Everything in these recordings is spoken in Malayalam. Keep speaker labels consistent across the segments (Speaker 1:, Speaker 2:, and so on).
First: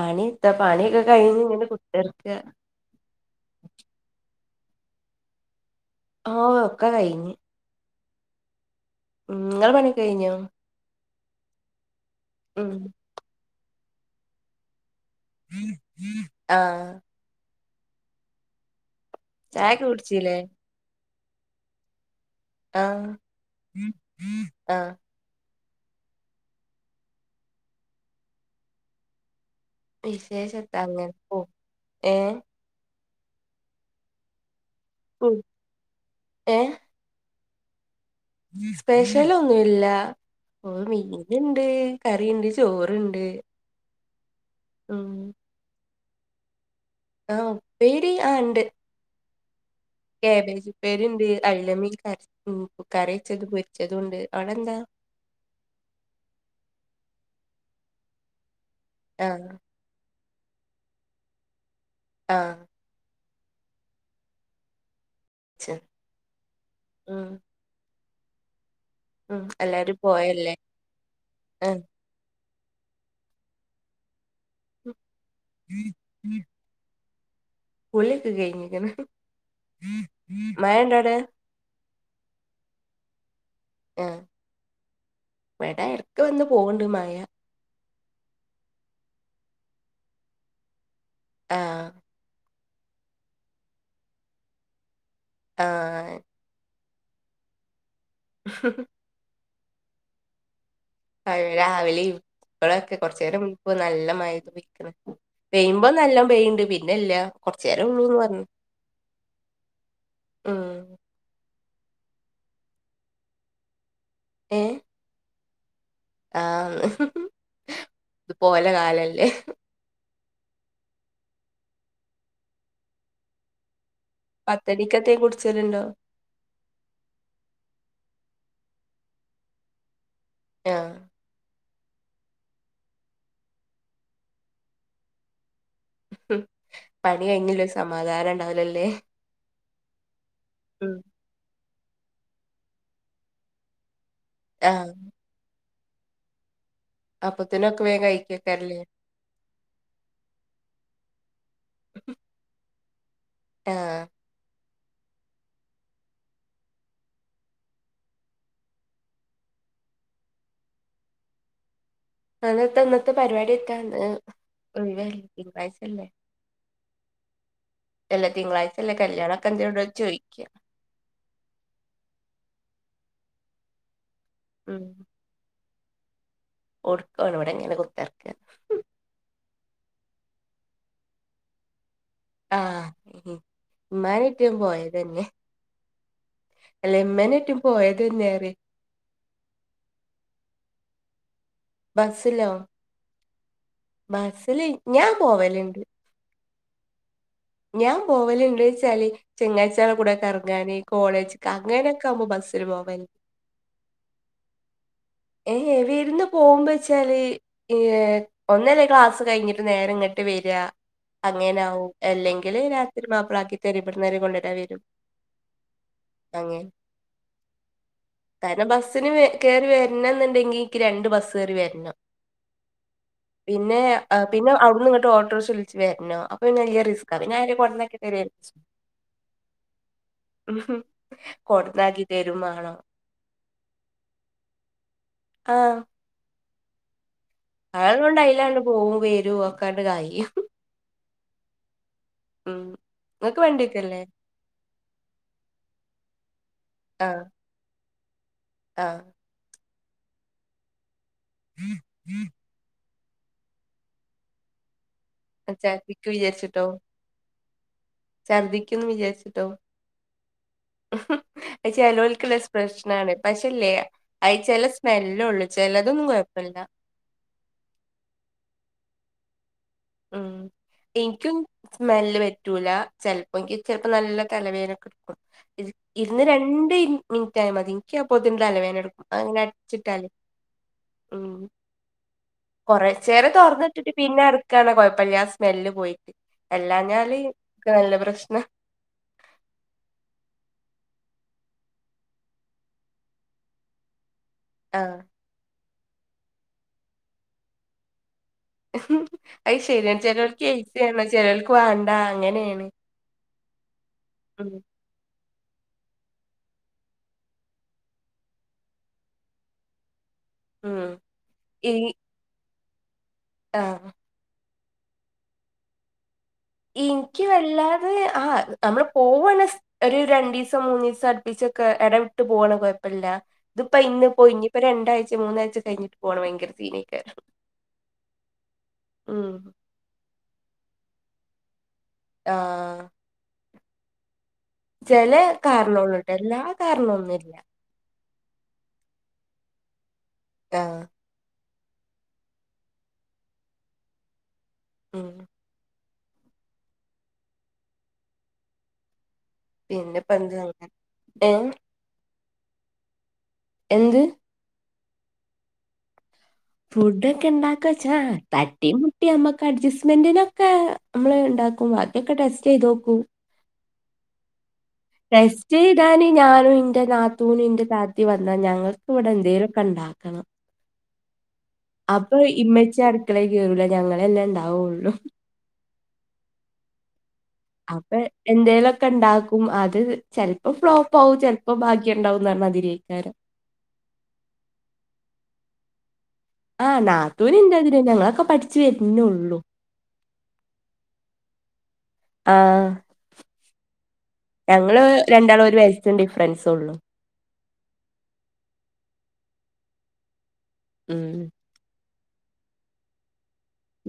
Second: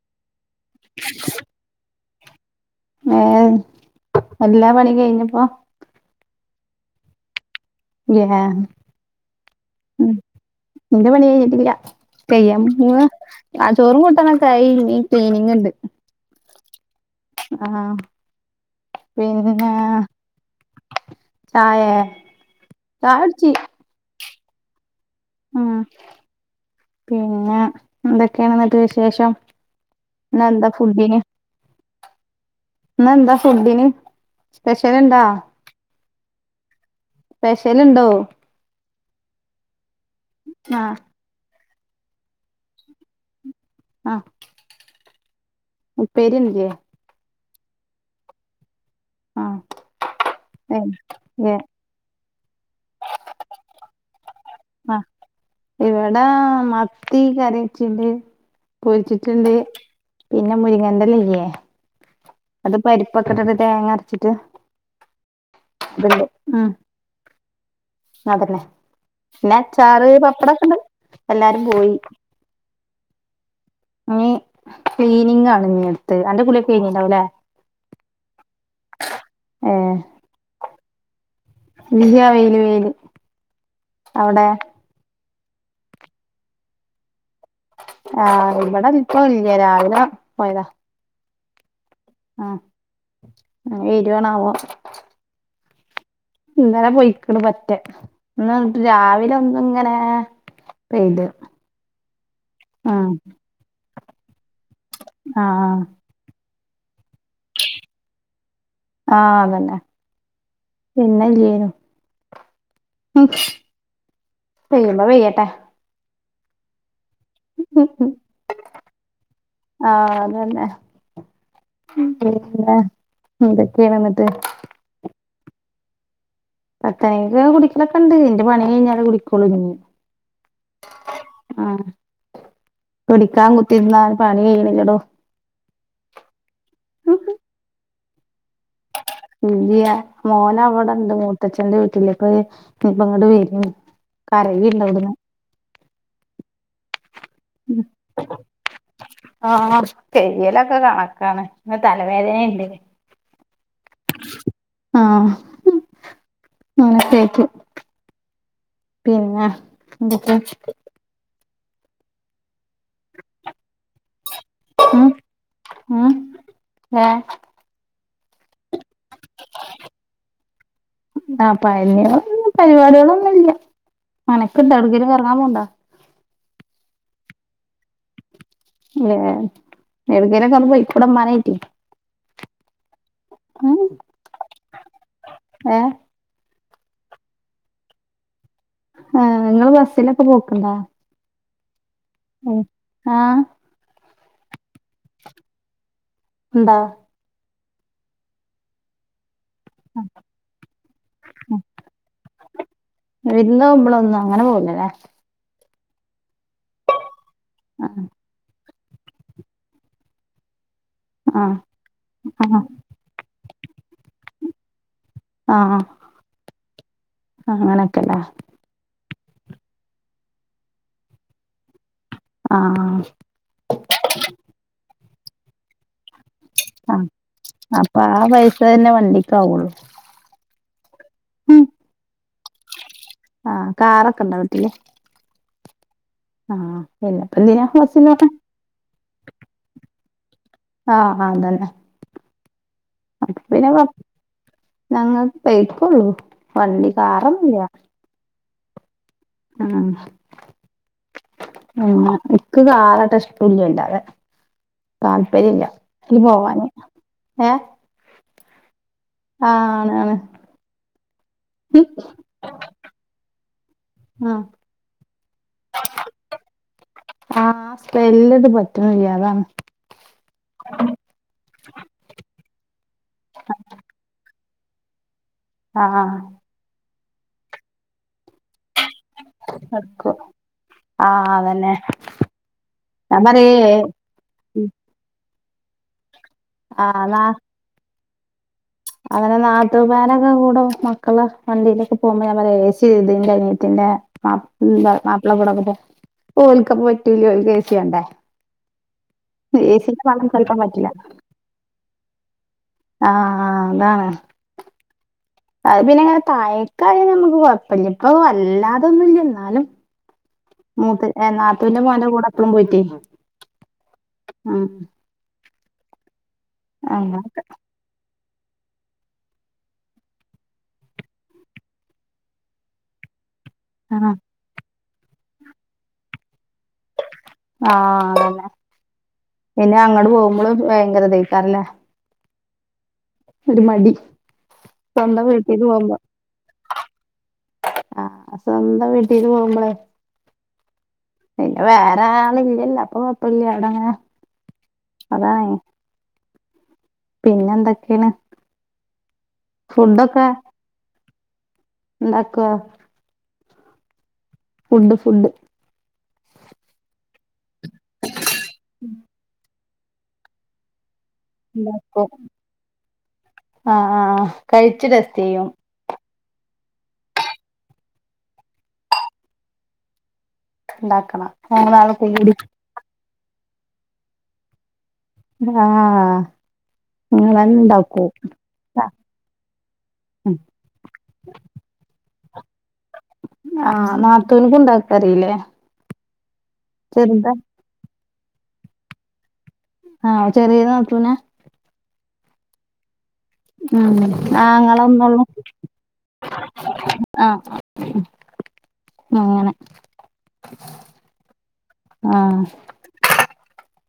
Speaker 1: പണി എത്ത പണിയൊക്കെ കഴിഞ്ഞഞ് ഇങ്ങനെ കുത്തർക്ക്
Speaker 2: ഏ എല്ലാ പണിം കഴിഞ്ഞപ്പോ
Speaker 1: ആഹ് ഒക്കെ കഴിഞ്ഞ്
Speaker 2: [unintelligible]
Speaker 1: ഉം ങ്ങളെ പണ്യൊക്കെ കഴിഞ്ഞോ
Speaker 2: ന്റെ പണി കഴിഞ്ഞിട്ടില്ല കയ്യാൻ
Speaker 1: ഉം
Speaker 2: പോവആഹ് ചോറും കൂട്ടാനൊക്കെ ആയി നി ക്ലീനിങ്ണ്ട്
Speaker 1: ആഹ്
Speaker 2: ആഹ് പിന്നെ
Speaker 1: ചായൊക്കെ കുടിച്ചില്ലേ
Speaker 2: ചായേ
Speaker 1: ആഹ്
Speaker 2: ചായ കുടിച്ച്
Speaker 1: ആഹ്
Speaker 2: ആ പിന്നെ എന്തൊക്കെയാണ് എന്നിട്ട് വിശേഷം ഇന്ന് എന്താ
Speaker 1: വിശേഷത്ത അങ്ങനെ പോ ഏഹ
Speaker 2: എന്ന് എന്താ ഫുഡിന് സ്പെഷ്യല്ണ്ടാ
Speaker 1: ഉം ഏഹ്
Speaker 2: സ്പെഷ്യലോണ്ടോ
Speaker 1: സ്പെഷ്യലൊന്നുല്ല
Speaker 2: ആ
Speaker 1: മീന് ണ്ട് കറിണ്ട് ചോറുണ്ട്
Speaker 2: ആഹ്
Speaker 1: ആ
Speaker 2: ഉപ്പേരില്ലേ
Speaker 1: ആഹ് ഉപ്പേരി ആ ഉണ്ട്
Speaker 2: ആ
Speaker 1: കേബേജ്
Speaker 2: ഏ
Speaker 1: ഉപേരിണ്ട്
Speaker 2: ഏ
Speaker 1: അയ്ലമീൻ ക ഉം കറിവെച്ചതും പൊരിച്ചതും ഉണ്ട് അവിടെ എന്താ
Speaker 2: ഇവിടാ മത്തി കറിച്ചണ്ട് പൊരിച്ചിട്ടുണ്ട്
Speaker 1: ആഹ്
Speaker 2: പിന്നെ മുരിങ്ങന്റല്ലല്ലേ
Speaker 1: ആഹ്
Speaker 2: അത് പരിപ്പൊക്കെട്ടിട്ട് തേങ്ങ അരച്ചിട്ട്
Speaker 1: ച
Speaker 2: ബണ്ട് ആ
Speaker 1: ഉം
Speaker 2: സാധനെ
Speaker 1: ഉം
Speaker 2: പിന്നെ
Speaker 1: എല്ലാരും
Speaker 2: അചാറ്
Speaker 1: പോയല്ലേ
Speaker 2: പപ്പടൊക്കെണ്ട് എല്ലാരും
Speaker 1: ആഹ്
Speaker 2: പോയി ഉം... ക്ലീനിങ് ആണ് ഇനി അടുത്ത്. എന്റെ കുളിക്ക്..... പിന്ന ഉണ്ടാവും അല്ലെ??
Speaker 1: കുളിയൊക്കെ കഴിഞ്ഞിക്കണ്.
Speaker 2: ഏ
Speaker 1: മഴയുണ്ടോ അവിടെ?
Speaker 2: ഇല്ല്യ, വെയില് വെയിലു...
Speaker 1: ആഹ്, ഇവിടെ എടക്ക് വന്ന് പോകണ്ട് മഴ.
Speaker 2: ആഹ് ഇവിടെ ഇപ്പ ഇല്ല. രാവിലെ പോയതാ.
Speaker 1: ആഹ്! !
Speaker 2: ആഹ്! മഴ വരുവാണോ ആാവോ?
Speaker 1: ആഹ്! !
Speaker 2: ഇന്നലെ പോയിക്കണ് പറ്റേ, എന്നിട്ട് രാവിലെ ഒന്നു ഇങ്ങനെ...... പെയ്ത്
Speaker 1: രാവിലെ
Speaker 2: ആ
Speaker 1: ഇപ്പളൊക്കെ കൊറച്ചു നേരം നല്ല മഴ ആയി പോയി.....
Speaker 2: ആ
Speaker 1: പെയ്യുമ്പം നല്ലം പെയ്യണ്ട്, പിന്നെ ഇല്ല കൊറച്ച നേരം ഉള്ളൂന്ന് പറഞ്ഞു....
Speaker 2: ആഹ് അതന്നെ!
Speaker 1: ഉം
Speaker 2: പിന്നെല്ലേന്നു.... ഉം...
Speaker 1: ഏഹ്
Speaker 2: പെയ്യ്മ്പോ പെയ്യട്ടെ! !
Speaker 1: ആഹ്! ഹ്ഹ ഹ്ഹ ഹ! ഇത് പോലെ കാലല്ലേ?
Speaker 2: ആഹ്! അതന്നെ! പിന്നെ എന്തോ ക്കെയണെന്നിട്ടു??
Speaker 1: പത്തടിക്കത്തേ കുടിച്ചരുണ്ടോ..?
Speaker 2: പത്തയിന കുടിക്കളൊക്കെ ഉണ്ട്. എന്റെ പണി കഴിഞ്ഞാല് കുടിക്കോളൂ ഇനി
Speaker 1: ആഹ്! !
Speaker 2: ആഹ്! കുടിക്കാൻ കുത്തിരുന്നാൽ പണി ചെയ്യണടോ
Speaker 1: ഹം... പണി കഴിഞ്ഞില്ലോ സമാധാനം ഉണ്ടാവലല്ലേ?
Speaker 2: ഇല്ല്യ.. മോനവിടെണ്ട് മൂത്ത.... മുത്തച്ഛന്റെ വീട്ടിലിപ്പൊ ഇനിപ്പ അങ്ങോട് വരും കറി ഇല്ല...
Speaker 1: ആഹ് അപ്പൊത്തിനൊക്കെ വേഗം കഴിക്കൊക്കല്ലേ..
Speaker 2: ആഹ്... പെരിയലൊക്കെ കണക്കാണ് ഇ തലവേദനുണ്ട്.
Speaker 1: ആഹ്! !
Speaker 2: ആഹ്... ഹ്ഹ കേട്ട്... പിന്നെ എന്തൊക്കെയ...
Speaker 1: അന്നത്തെ അന്നത്തെ പരിപാടിയൊക്കെ ഉണ്ട്.... ഒ
Speaker 2: ഉം
Speaker 1: തിങ്കളാഴ്ചല്ലേ
Speaker 2: ഉം ഏഹ്
Speaker 1: എല്ല തിങ്കളാഴ്ച... ല്ല കല്യാണംക്കെ എന്തോട് ചോദിക്ക്യ
Speaker 2: ആ പഴയ പരിപാടികളൊന്നുംല്ല. മനക്ക്
Speaker 1: ഉം
Speaker 2: ഇണ്ടവിടുല് കറങ്ങാൻ പോണ്ട.
Speaker 1: കൊടുക്കുവാണിവിടെ ങ്ങനെ കൊടുക്കാർ
Speaker 2: ഏഹ് എടക്കയിലക്കെ പൊയ്ക്കൂടെ മഴയായിട്ട്
Speaker 1: ആഹ്
Speaker 2: ഉം
Speaker 1: ഇമ്മടെ കെട്ടിയോൻ പോയതന്നെ
Speaker 2: ഏ
Speaker 1: ഇളയമ്മേടെ കെട്ടിയോൻ പോയത് തന്ന
Speaker 2: ആഹ് നിങ്ങള് ബസ്സിലൊക്കെ പോക്കൊണ്ടാ?
Speaker 1: ബസ്സില്ലോ?
Speaker 2: ആഹ്
Speaker 1: ബസില് ഞാൻ പോവലുണ്ട്
Speaker 2: ന്താ?
Speaker 1: ഞാൻ പോവലുണ്ട് ചെലയ്ൻ [unintelligible] കൂടെ കറങ്ങാന്, കോളേജ്ക്ക അങ്ങനൊക്കെ ആകുമ്പോ ബസിൽ പോവല്
Speaker 2: എന്നും നമ്മളൊന്നും അങ്ങനെ പോവുലല്ലേ?
Speaker 1: ഏഹ് ഇവിടിന്നു പോകുമ്പോ വെച്ചാല് ഈ ഒന്നല്ലേ ക്ലാസ് കഴിഞ്ഞി നേരെ ഇങ്ങട്ട് വരിക
Speaker 2: ആഹ്
Speaker 1: അങ്ങനാവും അല്ലെങ്കിൽ
Speaker 2: ആഹ്
Speaker 1: രാ മാപ്പിളാകിതരും ഇവിടെന്ന് നേരെകൊണ്ടുവിടാൻ വരും.
Speaker 2: ആഹ്
Speaker 1: അങ്ങനെ
Speaker 2: ആഹ് അങ്ങനെയക്കെല്ലേ?
Speaker 1: പിന്നെ ബസ്സിനു വേ കേറി വര്ണം എന്നുണ്ടെങ്കിൽ, എനിക്ക് രണ്ട് ബസ്സ് കയറി വരണം.
Speaker 2: ആഹ് അഹ്
Speaker 1: പിന്നെ പിന്നെ അവിടുന്ന് ഇങ്ങോട്ട് ഓട്ടോർക്ഷ വിളിച്ച് വര്ണം.
Speaker 2: ആഹ് അപ്പൊ ആ പൈസ തന്നെ വണ്ടിക്കാവൊള്ളൂ.
Speaker 1: ഉംഹ് കൊടുന്നാക്കി തരു മാണം.
Speaker 2: ആഹ് കാറൊക്കൊണ്ടാ വീട്ടില്.
Speaker 1: ആഹ്മ്
Speaker 2: ആഹ് പിന്നെപ്പെന്തിനാ? ബസ്സിന് പോണെ
Speaker 1: അതൊന്നുണ്ടായീല പോവോം വരോം ഒക്കെട്ട് കാര്യം ഉംഹ്
Speaker 2: ആഹ് അതന്നെ. അപ്പ
Speaker 1: നിങ്ങക്ക് വണ്ടിയൊക്കെ
Speaker 2: പിന്നെവാ
Speaker 1: അല്ലേ
Speaker 2: ഞങ്ങൾക്ക് ബൈക്കൊള്ളു വണ്ടി കാറൊന്നില്ല.
Speaker 1: ആഹ്
Speaker 2: ആഹ് ഞങ്ങക്ക് കാർ [unintelligible] തുല്യമില്ലാതെ താല്പര്യ ഇല്ല
Speaker 1: ഛർദിക്ക്
Speaker 2: പോവാന് ഏഹ്
Speaker 1: ഛർദിക്കുംന്ന് വിചാരിച്ചിട്ടോ
Speaker 2: ആഹ് ആണ് ആണ്
Speaker 1: ഉംഹ്
Speaker 2: ഉം
Speaker 1: ചെലോൽക്ക് ളള. പ്രശ്നാണ് പക്ഷേല്ലേ അത്
Speaker 2: ആഹ്
Speaker 1: ചെല സ്മെല്ലൊള്ളു ചെലതൊന്നും കുഴപ്പല്ല.
Speaker 2: ആഹ് സ്മെല്ലത് പറ്റണില്ല അതാണ്.
Speaker 1: ഉം ഇനിക്കും സ്മെല്ല് പറ്റൂല ചെല്പ്പോ എ നല്ല തലവേദനൊക്കെ എടുകും
Speaker 2: ആഹ്
Speaker 1: ഇന്ന് രണ്ട് മിനുറ്റായ മതി ഇൻക്ക് അപോത്തിന് തലവേദനിടു
Speaker 2: എടുക്കും ആഹ് അതന്നെ. ഞാൻ
Speaker 1: കൊറചേര
Speaker 2: പറയേ
Speaker 1: തുറന്നിട്ടിട്ട് പിന്നെ അത് അടക്കാണെ കൊഴപ്പല്ല സ്മെല്ല് പോയി കിട്ടും
Speaker 2: ആഹ്
Speaker 1: അല്ലാഞ്ഞാല്
Speaker 2: നാ
Speaker 1: ഇൻക് നല്ല പ്രശ്ന.
Speaker 2: അങ്ങനെ നാത്തൂമാരൊക്കെ കൂടെ മക്കള് വണ്ടിയിലൊക്കെ പോകുമ്പോൾ ഞാൻ പറയും എസി ഇട് ഇതിന്റെ അനിയത്തിന്റെ. മാപ്പിള്ള
Speaker 1: ആഹ്
Speaker 2: മാപ്പിള ഇവിടാകുമ്പോ ഓല്ക്ക് അപ്പൊ പറ്റൂല ഓൽക്ക് എസിയാണ്ടേ.
Speaker 1: ഉംഹ് അത് ശരിയാണ്
Speaker 2: വെള്ളം
Speaker 1: ചിലവർക്ക് എ
Speaker 2: കേൾക്കാൻ
Speaker 1: സി
Speaker 2: പറ്റില്ല
Speaker 1: വേണം ചിലവൾക്ക് വേണ്ട അങ്ങനെയാണ്.
Speaker 2: ആഹ് ആഹ് അതാണ്. അത് പിന്നെ ഇങ്ങനെ താഴെക്കാണേൽ നമുക്ക് കുഴപ്പില്ല ഇപ്പ വല്ലാതൊന്നുല്ല എന്നാലും.
Speaker 1: ഉം
Speaker 2: മൂത്ത നാത്തുന്റെ മോന്റെ കൂടെ എപ്പഴും പോയിട്ട്
Speaker 1: ആ
Speaker 2: ആഹ് അങ്ങനെ
Speaker 1: ഇന്ക്ക് വല്ലാതെ ആ നമ്മള് പോവണ ഒരു രണ്ടിസം മൂന്നിസം അടുപ്പിച്ചൊക്കെ ഇടവിട്ട് പോവാണേൽ കുഴപ്പല്ല. ഇതിപ്പോ ഇന്ന്
Speaker 2: ആഹ്
Speaker 1: പോയി ഇനിപ്പോ രണ്ടാഴ്ച്ച മൂന്നാഴ്ച കഴിഞ്ഞിട്ട് പോണം ഭയങ്കര സീനെക്കാരും.
Speaker 2: ആഹ് അതന്നെ പിന്നെ അങ്ങട് പോവുമ്പളും ഭയങ്കരതക്കാരല്ലെ
Speaker 1: ആഹ്
Speaker 2: ഒരു മടി
Speaker 1: ചെലെ
Speaker 2: സ്വന്തം വീട്ടീക്ക് പോകുമ്പോ
Speaker 1: കാറിനൊള്ളുട്ടോ എല്ലാകാറിനൊന്നുല്ല
Speaker 2: ആഹ് സ്വന്തം വീട്ടീ്ന്ന് പോവുമ്പളെ.
Speaker 1: ആ
Speaker 2: പിന്നെ വേറെ ആള് ഇല്ലല്ലോ അപ്പൊ കൊഴപ്പല്ല അവിടങ്ങെനെ
Speaker 1: ഉം
Speaker 2: അതാണ്. പിന്നെന്തെക്കെണ്.
Speaker 1: പിന്നെപ്പെന്ത്‌ അങ്ങനെ ഏഹ്
Speaker 2: ന്താക്കുവാ
Speaker 1: എന്ത്
Speaker 2: ഫുഡ് ഫുഡ്
Speaker 1: ഫുഡ ഒക്കെ ഇണ്ടാക്കച്ചാ തട്ടിമുട്ടി നമ്മക്ക് അഡ്ജസ്റ്റ്മെന്റിലൊക്കെ നമ്മള് ണ്ടാകും വാക്കിഒക്കെ ടെസ്റ്റ്യ്തോക്കും.
Speaker 2: ആഹ് ആഹ് ആഹ് കഴിച്ച് തെ
Speaker 1: ടെസ്റ്റെയ്ത് ഞാന് ഞാനും ഇന്റെ നാത്തൂനും ഇന്റെ താത്തി വന്നാ ഞങ്ങൾക്ക് ഇവിടെ എന്തേലൊക്കെ ഇണ്ടാക്കണം.
Speaker 2: ഉണ്ടാക്കണം മൂന്നാളുംകൂടി
Speaker 1: മ്മച്ചി അട് ക്കളേ കേറൂല്ല ഞങ്ങളെന്നെണ്ടാവൊള്ളൂ
Speaker 2: ആഹ് നിങ്ങളെ
Speaker 1: അപ്പെ എന്തേലൊ ക്ക ഉണ്ടാക്കും അത് ചെൽപ്പ ഫ്ലോപ്പ്ആവും ചെൽപ്പം ഭാഗ്യണ്ടാവുംന്നർഞാതിരി
Speaker 2: ആഹ് നത്തൂൻക്കു ഉണ്ടാക്കഅറീലെ
Speaker 1: ആഹ് നാത്തൂന് ഇന്റാതിരിന്നെ ഞങ്ങളൊക്കെ പഠിച്ചുവര്നൊള്ളൂ
Speaker 2: ആഹ് ചെറീനാത്തൂന
Speaker 1: ആഹ്
Speaker 2: ഉം
Speaker 1: ഞങ്ങള്
Speaker 2: ആങ്ങളഒന്നൊള്ളു
Speaker 1: രണ്ടാളും ഒരു വയസ്സിന് ഡിഫറൻസൊള്ളു.
Speaker 2: ആഹ് അങ്ങനെ
Speaker 1: ഉം
Speaker 2: ആഹ്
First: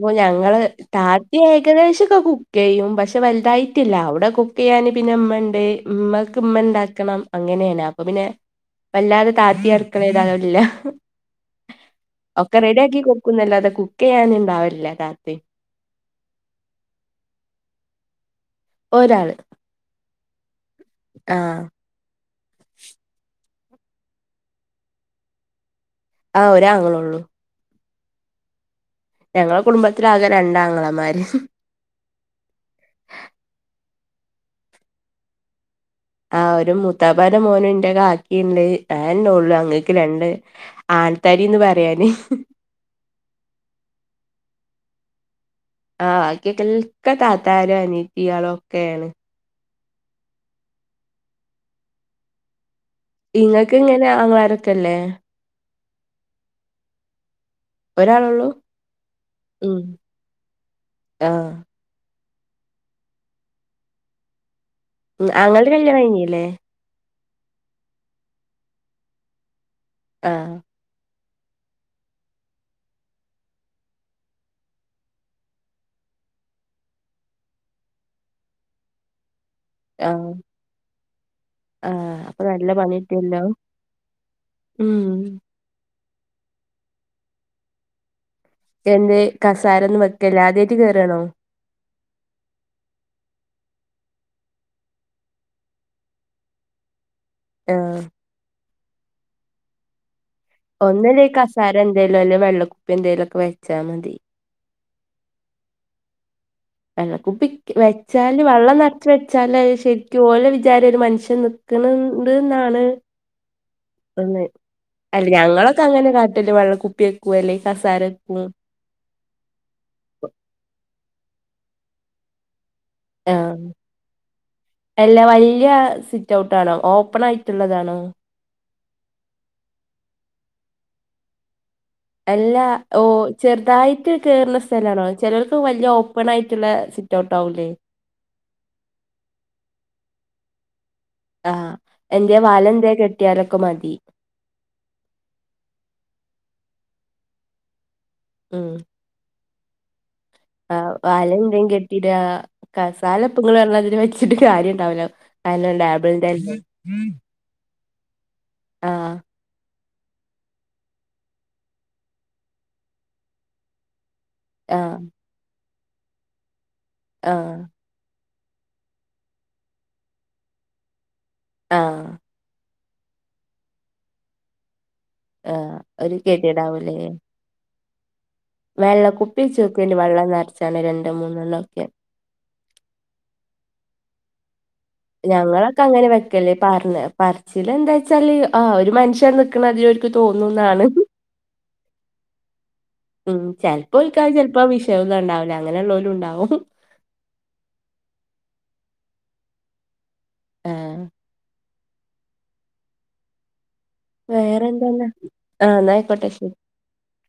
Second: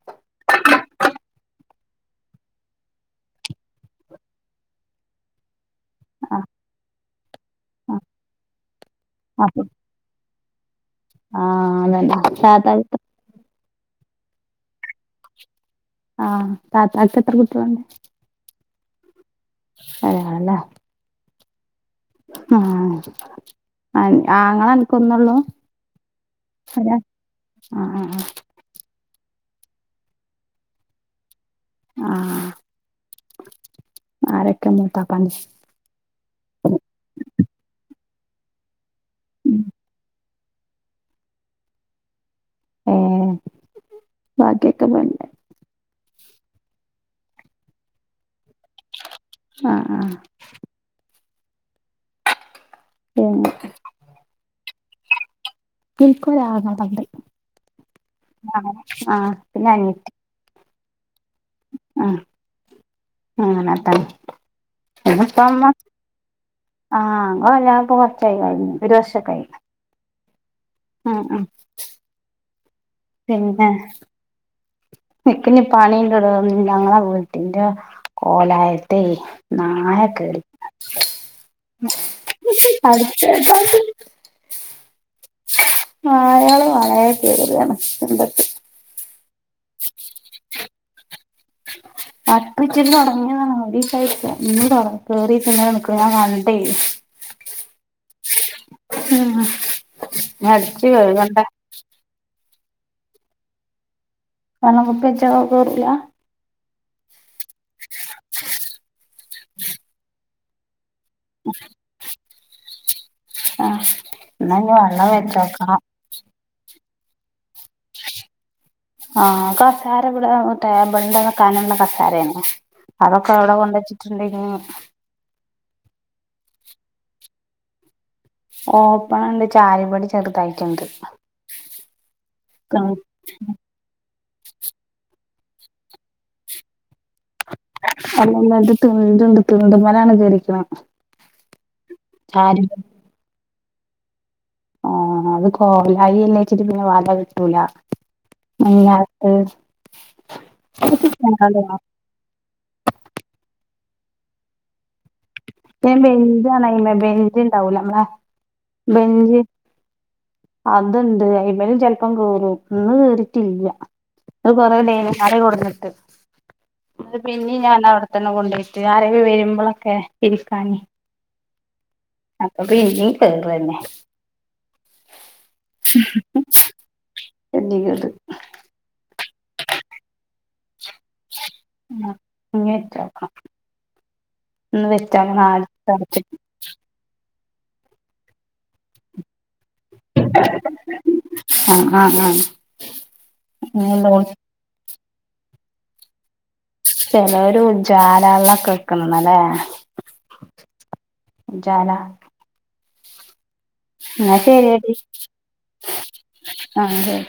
Speaker 1: ഓ ഞങ്ങള് താത്തിയ ഏകദേശക്കെ കുക്കയ്യും പക്ഷെ വലുതായിട്ടില്ല അവിടെ കു ക്കെയാന് പിന്നമ്മണ്ട് ഉമ്മക്ക്
Speaker 2: ആ ആ
Speaker 1: ഉമ്മ ഉണ്ടാക്കണം അങ്ങനെയാണ് അപ്പൊ പിന്നെ വല്ലാതെ
Speaker 2: അപ്പൊ
Speaker 1: താത്തിഅട് ക്കളെല് തലടില്ല
Speaker 2: ആ അതന്നെ
Speaker 1: ഒക്കെ
Speaker 2: താത്താക്ക്
Speaker 1: റെഡിആക്കി കൊട്ക്കുന്നല്ലാതെ കുക്കയ്യാന് ഉണ്ടാവില്ല താത്തിം
Speaker 2: ആഹ് താത്തക്ക് എത്ര കുട്ട്യള്ണ്ട്
Speaker 1: ഒരാള്
Speaker 2: അയാന
Speaker 1: ആഹ്
Speaker 2: ആഹ് ആങ്ങളൻക്ക്ഒന്നള്ളൂ
Speaker 1: ആഹ് ഒരാങ്ങളൊള്ളൂ
Speaker 2: അഹ് അഹ് അഹ്
Speaker 1: ഞങ്ങളെ കുടുംബത്തിലാകെ രണ്ടാങ്ങളമാര്
Speaker 2: ആഹ് ആരക്കെ മൂത്താപ്പാന്റെ
Speaker 1: ആഹ് ഒരു മുത്താപ്പാന്റ മോനുണ്ട് കാക്കിണ്ട് ഞാനെള്ളു ഞങ്ങക്ക് രണ്ട് ആൽത്താരിന്ന് പറയാന്
Speaker 2: ഏഹ് ബാക്കിയൊക്കെ വേണ്ടേ
Speaker 1: ആഹ് ബാക്കി എൽക്ക താത്താരും അനത്തിയാളോക്കെയാണ്
Speaker 2: ആഹ് ആഹ് പിന്നെ
Speaker 1: ഇങ്ങക്ക് ഇങ്ങനെ ആങ്ങളാരൊക്കെല്ലേ
Speaker 2: [unintelligible]
Speaker 1: ഒരാളൊള്ളൂ
Speaker 2: ആഹ് പിന്നെ
Speaker 1: ഉം
Speaker 2: അനിയത്തി
Speaker 1: ആഹ്
Speaker 2: ഉം അങ്ങനെതന്നെ
Speaker 1: ഉം
Speaker 2: ഉപ്പമ്മ
Speaker 1: ആങ്ങളടെ കല്യാണം കഴിഞ്ഞില്ലേ
Speaker 2: ആഹ് ഓ ഞാനിപ്പ കൊറച്ചായി [unintelligible] ഒരു വർഷൊക്കായി
Speaker 1: ആഹ്
Speaker 2: ആഹ് ആഹ് പിന്നെ നിക്കിനി പണിണ്ടട ഞങ്ങള വീട്ടിന്റ കോലായത്തെ നായ
Speaker 1: ആഹ്
Speaker 2: കേറി
Speaker 1: ആഹ് അപ്പൊ നല്ല പണി കിട്ടിയല്ലോ
Speaker 2: [unintelligible]
Speaker 1: ഉം
Speaker 2: നായള് [unintelligible] ടി പെണ്ണെ എന്തൊക്കെ
Speaker 1: എന്തെ കസാര ഒന്നും വെക്കല്ലേ ആദ്യവായിട്ട് കേറുവാണോ
Speaker 2: ആഹ് ഇപ്പ ഇച്ചിരി തുടങ്ങിയതാണ് [unintelligible]
Speaker 1: ആഹ്
Speaker 2: ആഹ്
Speaker 1: ഒന്നൂല്ലെങ്കി കസാര എന്തേലുംഅല്ലെ വെള്ളക്കുപ്പിഎന്തെലൊക്കെ വെച്ചാ മതി
Speaker 2: വള്ളക്കുപ്പിവെച്ചാ കേറൂല
Speaker 1: വെള്ളക്കുപ്പി വെച്ചാല് വള്ളംനർച്ച് വെച്ചാലത് ശെരിക്കും ഓലെ വിചാരം ഒര് മൻ പക്ഷെ നിക്ക്‌ണ് ണ്ട്ന്നാണ്
Speaker 2: ആഹ്
Speaker 1: ഒന്ന്
Speaker 2: എന്നാ ഇനി വെള്ളം വെച്ചോക്കണം
Speaker 1: അല്ലഞങ്ങളൊക്കെ അങ്ങനക ട്ട്ല് വള്ളക്കുപ്പിവെക്കു അല്ലെങ്കി കസാരവെക്കും
Speaker 2: ആഹ് കസേര ഇവിട ടേബിളിന്റെ കനവുള്ള കസാരയാണ അതൊക്കെവുടെ കൊണ്ടെച്ചിട്ടുണ്ടെങ്കി
Speaker 1: എല്ല വല്യസിറ്റ്ഔട്ടാണോ ഓപ്പൺ ആയിട്ടുള്ളതാണോ
Speaker 2: ഓപ്പണല്ല ചാരുപടി ചെറുതായിറ്റ്ണ്ട്
Speaker 1: അല്ലാ ഓഹ് ചെർതായി കേർണസ്ഥലാണോ ചിലർത് വല്യ ഓപ്പണായിട്ട്ള്ള സിറ്റ്ഔട്ട്ആവൂലേ
Speaker 2: അല്ലല്ല ഇത് തീണ്ട്ണ്ട് തീണ്ട്മ്മേലാണ് കേറീക്ക്ണ
Speaker 1: ആഹ് എന്തേവാലന്തേ കെട്ടിയാലൊക്കെ മാക്കി
Speaker 2: ആഹ് അത് കോലായി അല്ലേച്ചിട്ട് പിന്നെ വാടക കിട്ടൂല
Speaker 1: ഉം
Speaker 2: അതിനാത്ത്
Speaker 1: ആഹ് വലഎന്തേ കെട്ടിടാ കസാല പ്പങ്ങള് അമ്മാതിരി വെച്ചിട്ട് കാര്യഇണ്ടാവൂല [unintelligible] ലാബ്ന്റല്ലേ
Speaker 2: ത്ഇണ്ടാവൂല മ്മള ബെഞ്ച് അത്ണ്ട് അയ്മലുംചെൽപ്പം കേറും ന്ന്കേറിട്ടില്ല. അഹ്കൊറെ
Speaker 1: ആഹ്
Speaker 2: ഡൈനിങ്ഹാളിൽ കൊട്ന്നിട്ട്
Speaker 1: ആഹ്
Speaker 2: ഇന്ന്പിന്നിം ഞാനവുട് തന്നെ കൊണ്ടോയ്ട്ട് ആരെങ്കിലും വെരുമ്പളൊക്കെ ഇരിക്കാന്
Speaker 1: ആഹ്
Speaker 2: പിന്നിംകേറന്നെ
Speaker 1: ഏഹ് ഒര്ഗെതിയെടാവുംലെ
Speaker 2: കെതികേട്
Speaker 1: വെള്ളകുപ്പിവെച്ചോക്ക് അയിന്റെ വള്ളംനർച്ചാണ്ട് രണ്ടോമൂന്നെണ്ണംഒക്കെ
Speaker 2: അങ്ങേയറ്റം ആഹ് ഇന്ന് വെച്ചാല് നാളെ
Speaker 1: ഞങ്ങളൊക്കെ അങ്ങനെ
Speaker 2: തൊടച്ചിട്ട്
Speaker 1: വെക്കല് പറഞ്ഞ് പറച്ചില്എന്താച്ചാല് ആഹ് ഒര് മനുഷ്യൻ നിക്ക്ണാതിരി ഒര് നിക്ക് തോന്നുന്നാണ്
Speaker 2: ആഹ് ആഹ് ആഹ്
Speaker 1: ഉം
Speaker 2: ഇഞ്ഞ്
Speaker 1: ചെൽപ്പോ
Speaker 2: ലോൾ
Speaker 1: [unintelligible] ഇപ്പവിഷയൊന്നുണ്ടാല്ല അങ്ങനെയുള്ളൊലും ഇണ്ടാവും
Speaker 2: ചേലോല് ഉജാലവെള്ളോകെക്ക്ണല്ലേ
Speaker 1: ഏഹ്
Speaker 2: ഉജാല എന്നാ ശരി
Speaker 1: വേറെന്തന്ന ആഹ് എന്നാ ആയ്ക്കോട്ടെശെരി
Speaker 2: ആഹ്ശെരി.